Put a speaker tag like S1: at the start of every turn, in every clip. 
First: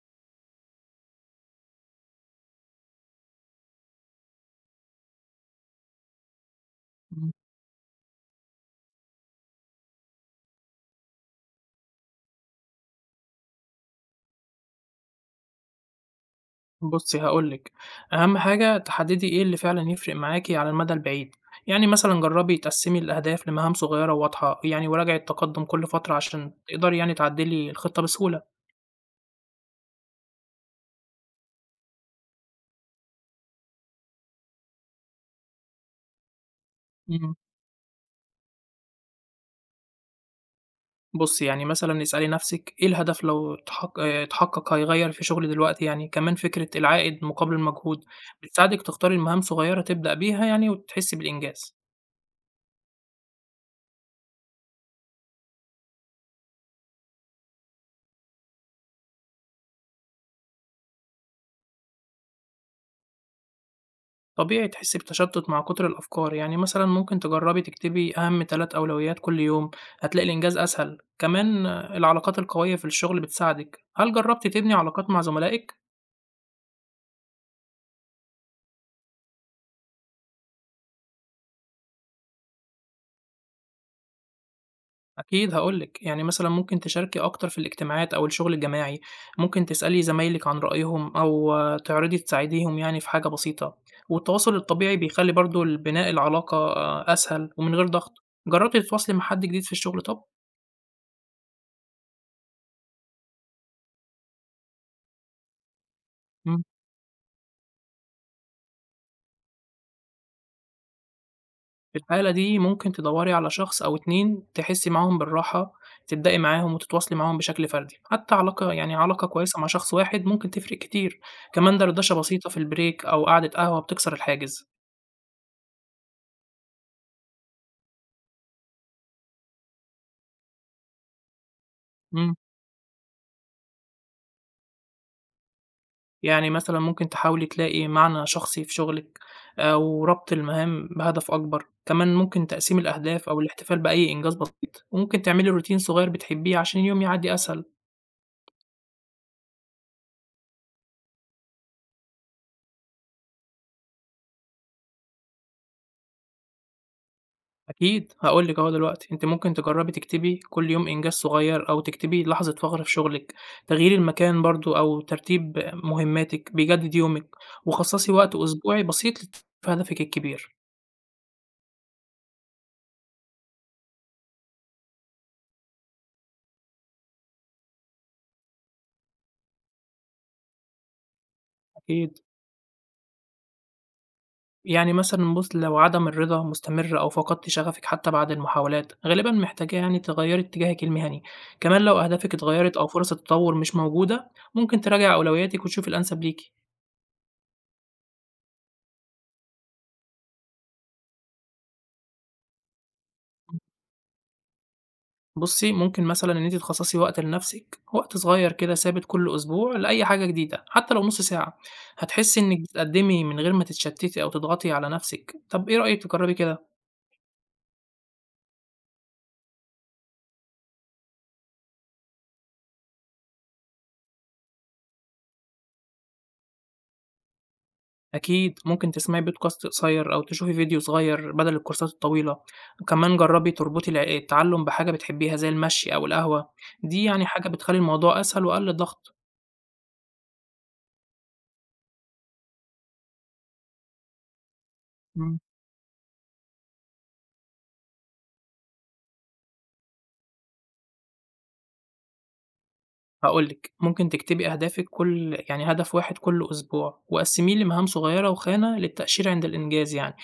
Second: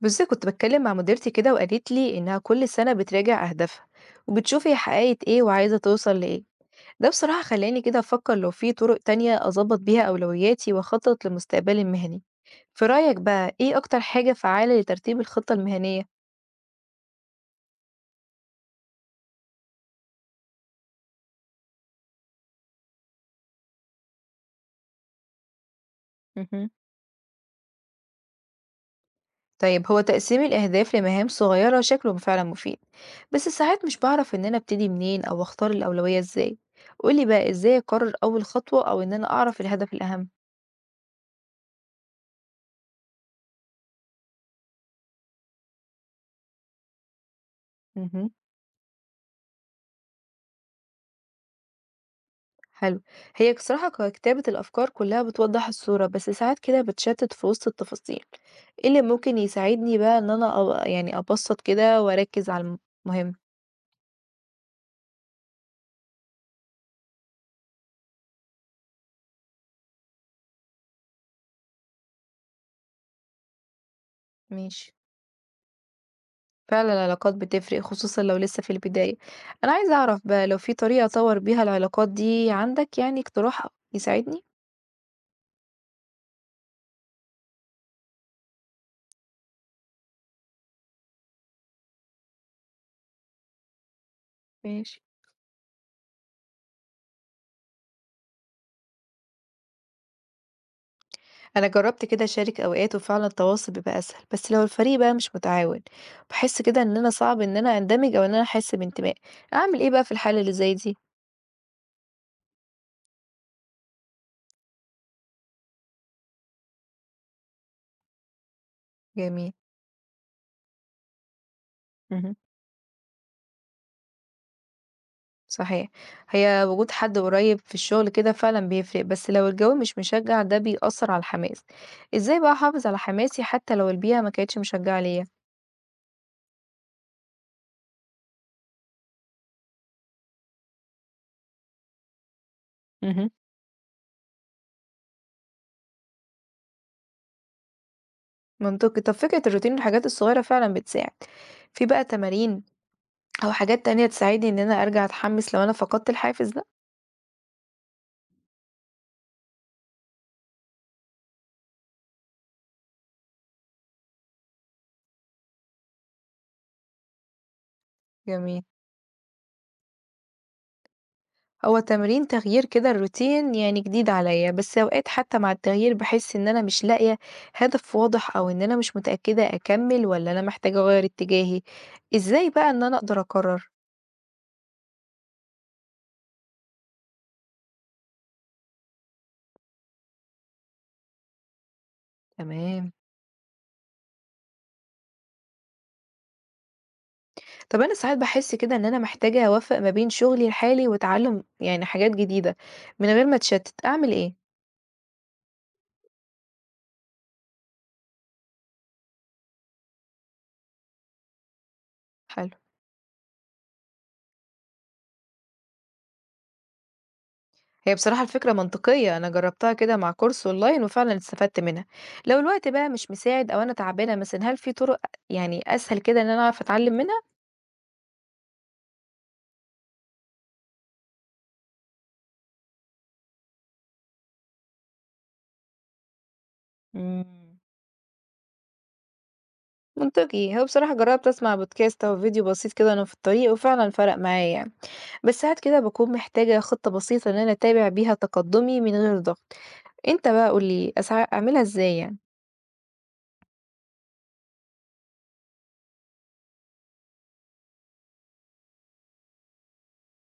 S1: بصي كنت بتكلم مع مديرتي كده وقالت لي إنها كل سنة بتراجع أهدافها وبتشوف هي حققت إيه وعايزة توصل لإيه. ده
S2: إمم،
S1: بصراحة خلاني كده أفكر لو في طرق تانية أظبط بيها أولوياتي وأخطط لمستقبلي المهني. في رأيك بقى إيه أكتر حاجة فعالة لترتيب الخطة المهنية؟
S2: بُصّي هاقول لِك، أهم حاجة تحددي إيه اللي فعلًا يفرق معاكِ على المدى البعيد، يعني مثلًا جرّبي تقسّمي الأهداف لمهام صغيّرة وواضحة، يعني وراجعي التقدّم كل فترة عشان
S1: مهم.
S2: تقدري يعني تعدّلي الخطة بسهولة.
S1: طيب هو تقسيم الأهداف لمهام صغيرة شكله فعلا مفيد، بس ساعات مش بعرف إن أنا أبتدي منين أو أختار الأولوية إزاي. قولي
S2: إمم،
S1: بقى إزاي أقرر أول خطوة أو إن أنا أعرف الهدف الأهم.
S2: بُصّي يعني مثلًا اسألي نَفْسِك إيه الهدف لو اتحقق هيغيّر في شغلي دلوقتي يعني، كمان فكرة العائد مقابل المجهود
S1: مهم.
S2: بتساعدِك تختاري مهام صغيّرة تبدأ بيها يعني وتحسّي بالإنجاز.
S1: حلو. هي بصراحة كتابة الأفكار كلها بتوضح الصورة، بس ساعات كده بتشتت في وسط التفاصيل. ايه اللي ممكن يساعدني بقى ان انا يعني ابسط كده واركز على المهم.
S2: طبيعي تحسي بتشتت مع كتر الأفكار يعني مثلا ممكن تجربي تكتبي أهم تلات أولويات كل يوم هتلاقي الإنجاز أسهل كمان العلاقات القوية في الشغل بتساعدك هل جربتي تبني
S1: ماشي.
S2: علاقات مع زملائك؟
S1: فعلا العلاقات بتفرق، خصوصا لو لسه في البداية. انا عايزة اعرف بقى لو في طريقة اطور بيها العلاقات دي، عندك يعني اقتراح يساعدني؟
S2: أكيد هقولك يعني مثلا ممكن تشاركي أكتر في الاجتماعات أو الشغل الجماعي ممكن تسألي زمايلك عن رأيهم أو تعرضي تساعديهم يعني في حاجة بسيطة والتواصل الطبيعي
S1: ماشي.
S2: بيخلي برضو بناء العلاقة أسهل ومن غير ضغط جربتي تتواصلي مع حد جديد في الشغل طب؟
S1: انا جربت كده اشارك اوقات وفعلا التواصل بيبقى اسهل، بس لو الفريق بقى مش متعاون بحس
S2: مم.
S1: كده ان انا صعب ان انا اندمج او ان انا احس بانتماء. اعمل ايه بقى في الحالة اللي زي دي؟
S2: في الحالة دي ممكن تدوّري على شخص أو 2 تحسّي معاهم بالراحة، تبدئي معاهم وتتواصلي معاهم بشكل فردي، حتى علاقة يعني علاقة
S1: جميل.
S2: كويسة مع شخص واحد ممكن تفرق كتير، كمان دردشة
S1: اهم.
S2: بسيطة في البريك أو قعدة قهوة بتكسر الحاجز،
S1: صحيح. هي وجود حد قريب في الشغل كده فعلًا بيفرق، بس لو الجو مش مشجّع ده بيأثّر على الحماس.
S2: إمم،
S1: إزاي بقى أحافظ على حماسي حتى لو البيئة ما كانتش مشجّعة ليّا؟
S2: يعني مثلًا ممكن تحاولي تلاقي معنى شخصي في شغلِك أو ربط المهام بهدف أكبر، كمان ممكن تقسيم الأهداف
S1: اهم.
S2: أو الاحتفال بأي إنجاز بسيط، وممكن تعملي روتين صغير بتحبيه عشان اليوم يعدّي أسهل.
S1: منطقي. طب فكرة الروتين والحاجات الصغيرة فعلًا بتساعد. في بقى تمارين أو حاجات تانية تساعدني إن أنا أرجع أتحمس لو أنا فقدت الحافز ده؟
S2: أكيد هاقول لِك أهو دلوقتي، أنتِ ممكن تجرّبي تكتبي كل يوم إنجاز صغير، أو تكتبي لحظة فخر في شغلِك، تغيير المكان برضه أو ترتيب مهماتِك بيجدد يومِك، وخصصي وقت
S1: جميل.
S2: أسبوعي بسيط في هدفِك الكبير،
S1: هو تمرين تغيير كده الروتين يعني جديد عليا، بس اوقات حتى مع التغيير بحس ان انا مش لاقية هدف واضح او ان انا مش متأكدة اكمل ولا انا محتاجة اغير اتجاهي.
S2: أكيد
S1: ازاي بقى ان انا اقدر اقرر؟
S2: يعني مثلًا بُص لو عدم الرضا مستمر أو فقدتِ شغفِك حتى بعد المحاولات، غالبًا محتاجة يعني تغيّري اتجاهِك المهني، كمان لو أهدافِك اتغيّرت أو
S1: تمام.
S2: فرص التطور مش موجودة، ممكن تراجعي أولوياتِك وتشوفي الأنسب ليكِ.
S1: طب انا ساعات بحس كده ان انا محتاجة اوفق ما بين شغلي الحالي وتعلم يعني حاجات جديدة من غير ما اتشتت، اعمل ايه؟
S2: بُصّي، ممكن مثلًا إن أنتِ تخصّصي وقت لنفسِك، وقت صغير كده ثابت كل أسبوع لأي حاجة جديدة، حتى لو نُص ساعة، هتحسّي
S1: حلو.
S2: إنِّك بتقدّمي من غير ما تتشتّتي أو تضغطي على نفسِك. طَب إيه رأيِك تجرّبي كده؟
S1: هي بصراحة الفكرة منطقية، أنا جربتها كده مع كورس أونلاين وفعلا استفدت منها. لو الوقت بقى مش مساعد أو أنا تعبانة مثلا، هل في طرق يعني أسهل كده إن أنا أعرف أتعلم منها؟
S2: أكيد ممكن تسمعي بودكاست قصير أو تشوفي فيديو صغير بدل الكورسات الطويلة، وكمان جرّبي تربطي التعلُّم بحاجة بتحبّيها زي المشي أو القهوة، دي يعني حاجة
S1: إمم.
S2: بتخلّي الموضوع أسهل وأقل ضغط.
S1: منطقي. هو بصراحة جرّبت أسمع بودكاست أو فيديو بسيط كده وأنا في الطريق وفعلًا فرق معايا يعني،
S2: إمم.
S1: بس ساعات كده باكون محتاجة خطة بسيطة إن أنا أتابع بيها تقدُّمي من غير ضغط. أنت بقى قُل لي أسع أعملها إزاي يعني؟
S2: هاقول لِك، ممكن تكتبي أهدافِك كل يعني هدف واحد كل أسبوع، وقسّميه لمهام صغيرة وخانة للتأشيرة عند الإنجاز يعني،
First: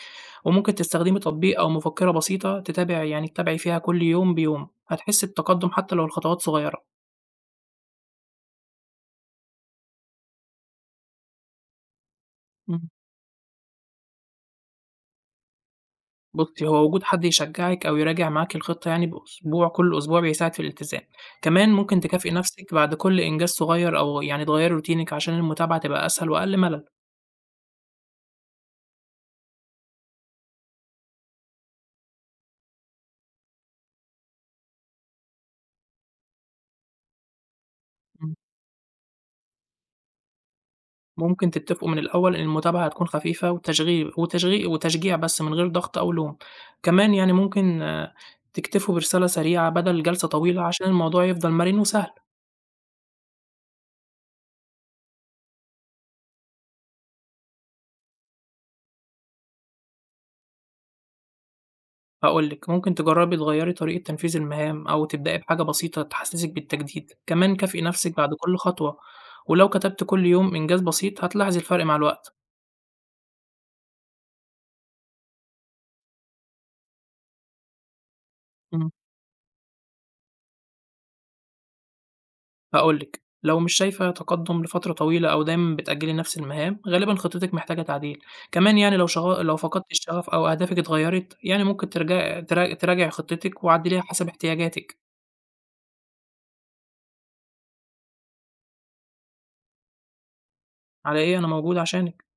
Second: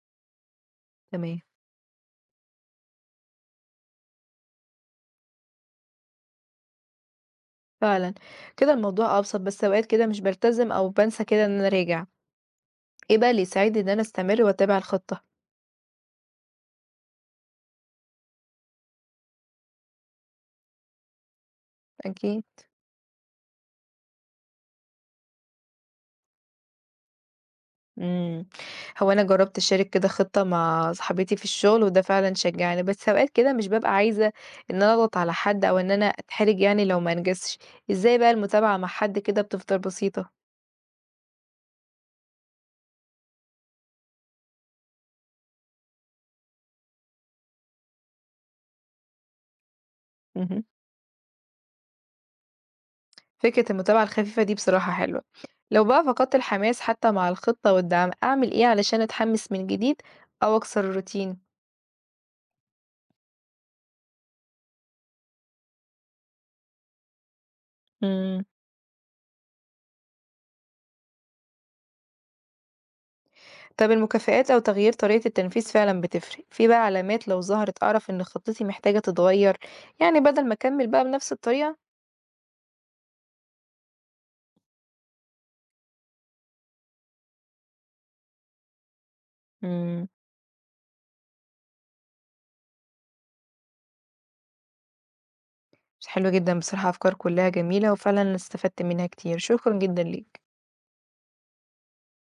S2: وممكن تستخدمي
S1: تمام،
S2: تطبيق أو مفكّرة بسيطة تتابعي فيها كل يوم بيوم، هتحسّي بتقدُّم حتى لو الخطوات صغيرة.
S1: فعلًا كده الموضوع أبسط، بس أوقات كده مش بالتزم أو بانسى كده إن أنا أراجع.
S2: إمم،
S1: إيه بقى اللي يساعدني إن أنا أستمر وأتابع الخطة؟
S2: بُصّي، هو وجود حد يشجّعِك أو يراجع معاكِ الخطة يعني بأسبوع كل أسبوع بيساعد في الالتزام. كمان ممكن تكافئي
S1: أكيد.
S2: نَفْسِك بعد كل إنجاز صغير أو يعني تغيّري روتينِك عشان المتابعة تبقى أسهل وأقل ملل.
S1: إمم، هو أنا جرّبت أشارك كده خطة مع صاحبتي في الشغل، وده فعلًا شجّعني، بس أوقات كده مش بابقى عايزة إن أنا أضغط على حد أو إن أنا أتحرج يعني لو ما أنجزتش. إزاي بقى
S2: إمم.
S1: المتابعة مع حد كده بتفضل بسيطة؟
S2: ممكن تتفقوا من الأول إن المتابعة هتكون خفيفة وتشغيل وتشغي وتشجيع بس من غير ضغط أو لوم، كمان يعني ممكن تكتفوا برسالة سريعة بدل جلسة طويلة
S1: اهم،
S2: عشان الموضوع يفضل مرن وسهل،
S1: فكرة المتابعة الخفيفة دي بصراحة حلوة. لو بقى فقدت الحماس حتى مع الخطة والدعم، أعمل إيه علشان أتحمس من جديد أو أكسر الروتين؟
S2: هاقول لِك ممكن تجربي تغيري طريقة تنفيذ المهام أو تبدأي بحاجة بسيطة تحسسك بالتجديد، كمان كافئي نفسك بعد
S1: إمم.
S2: كل خطوة، ولو كتبت كل يوم إنجاز بسيط هتلاحظي الفرق مع الوقت.
S1: طب المكافآت أو تغيير طريقة التنفيذ فعلا بتفرق. في بقى علامات لو ظهرت أعرف إن خطتي محتاجة تتغير، يعني بدل ما أكمل بقى بنفس الطريقة؟
S2: هاقول لِك، لو مش شايفة تقدُّم لفترة طويلة أو دايمًا بتأجّلي نفس المهام، غالبًا خطتِك محتاجة تعديل. كمان يعني لو فقدتِ
S1: امم.
S2: الشغف أو أهدافِك اتغيّرت، يعني ممكن ترجعي ترا تراجعي خطتِك وعدّليها حسب احتياجاتِك.
S1: حلو جدا بصراحة، أفكار كلها جميلة وفعلا استفدت منها كتير، شكرا جدا ليك.
S2: على إيه، أنا موجودة عشانِك.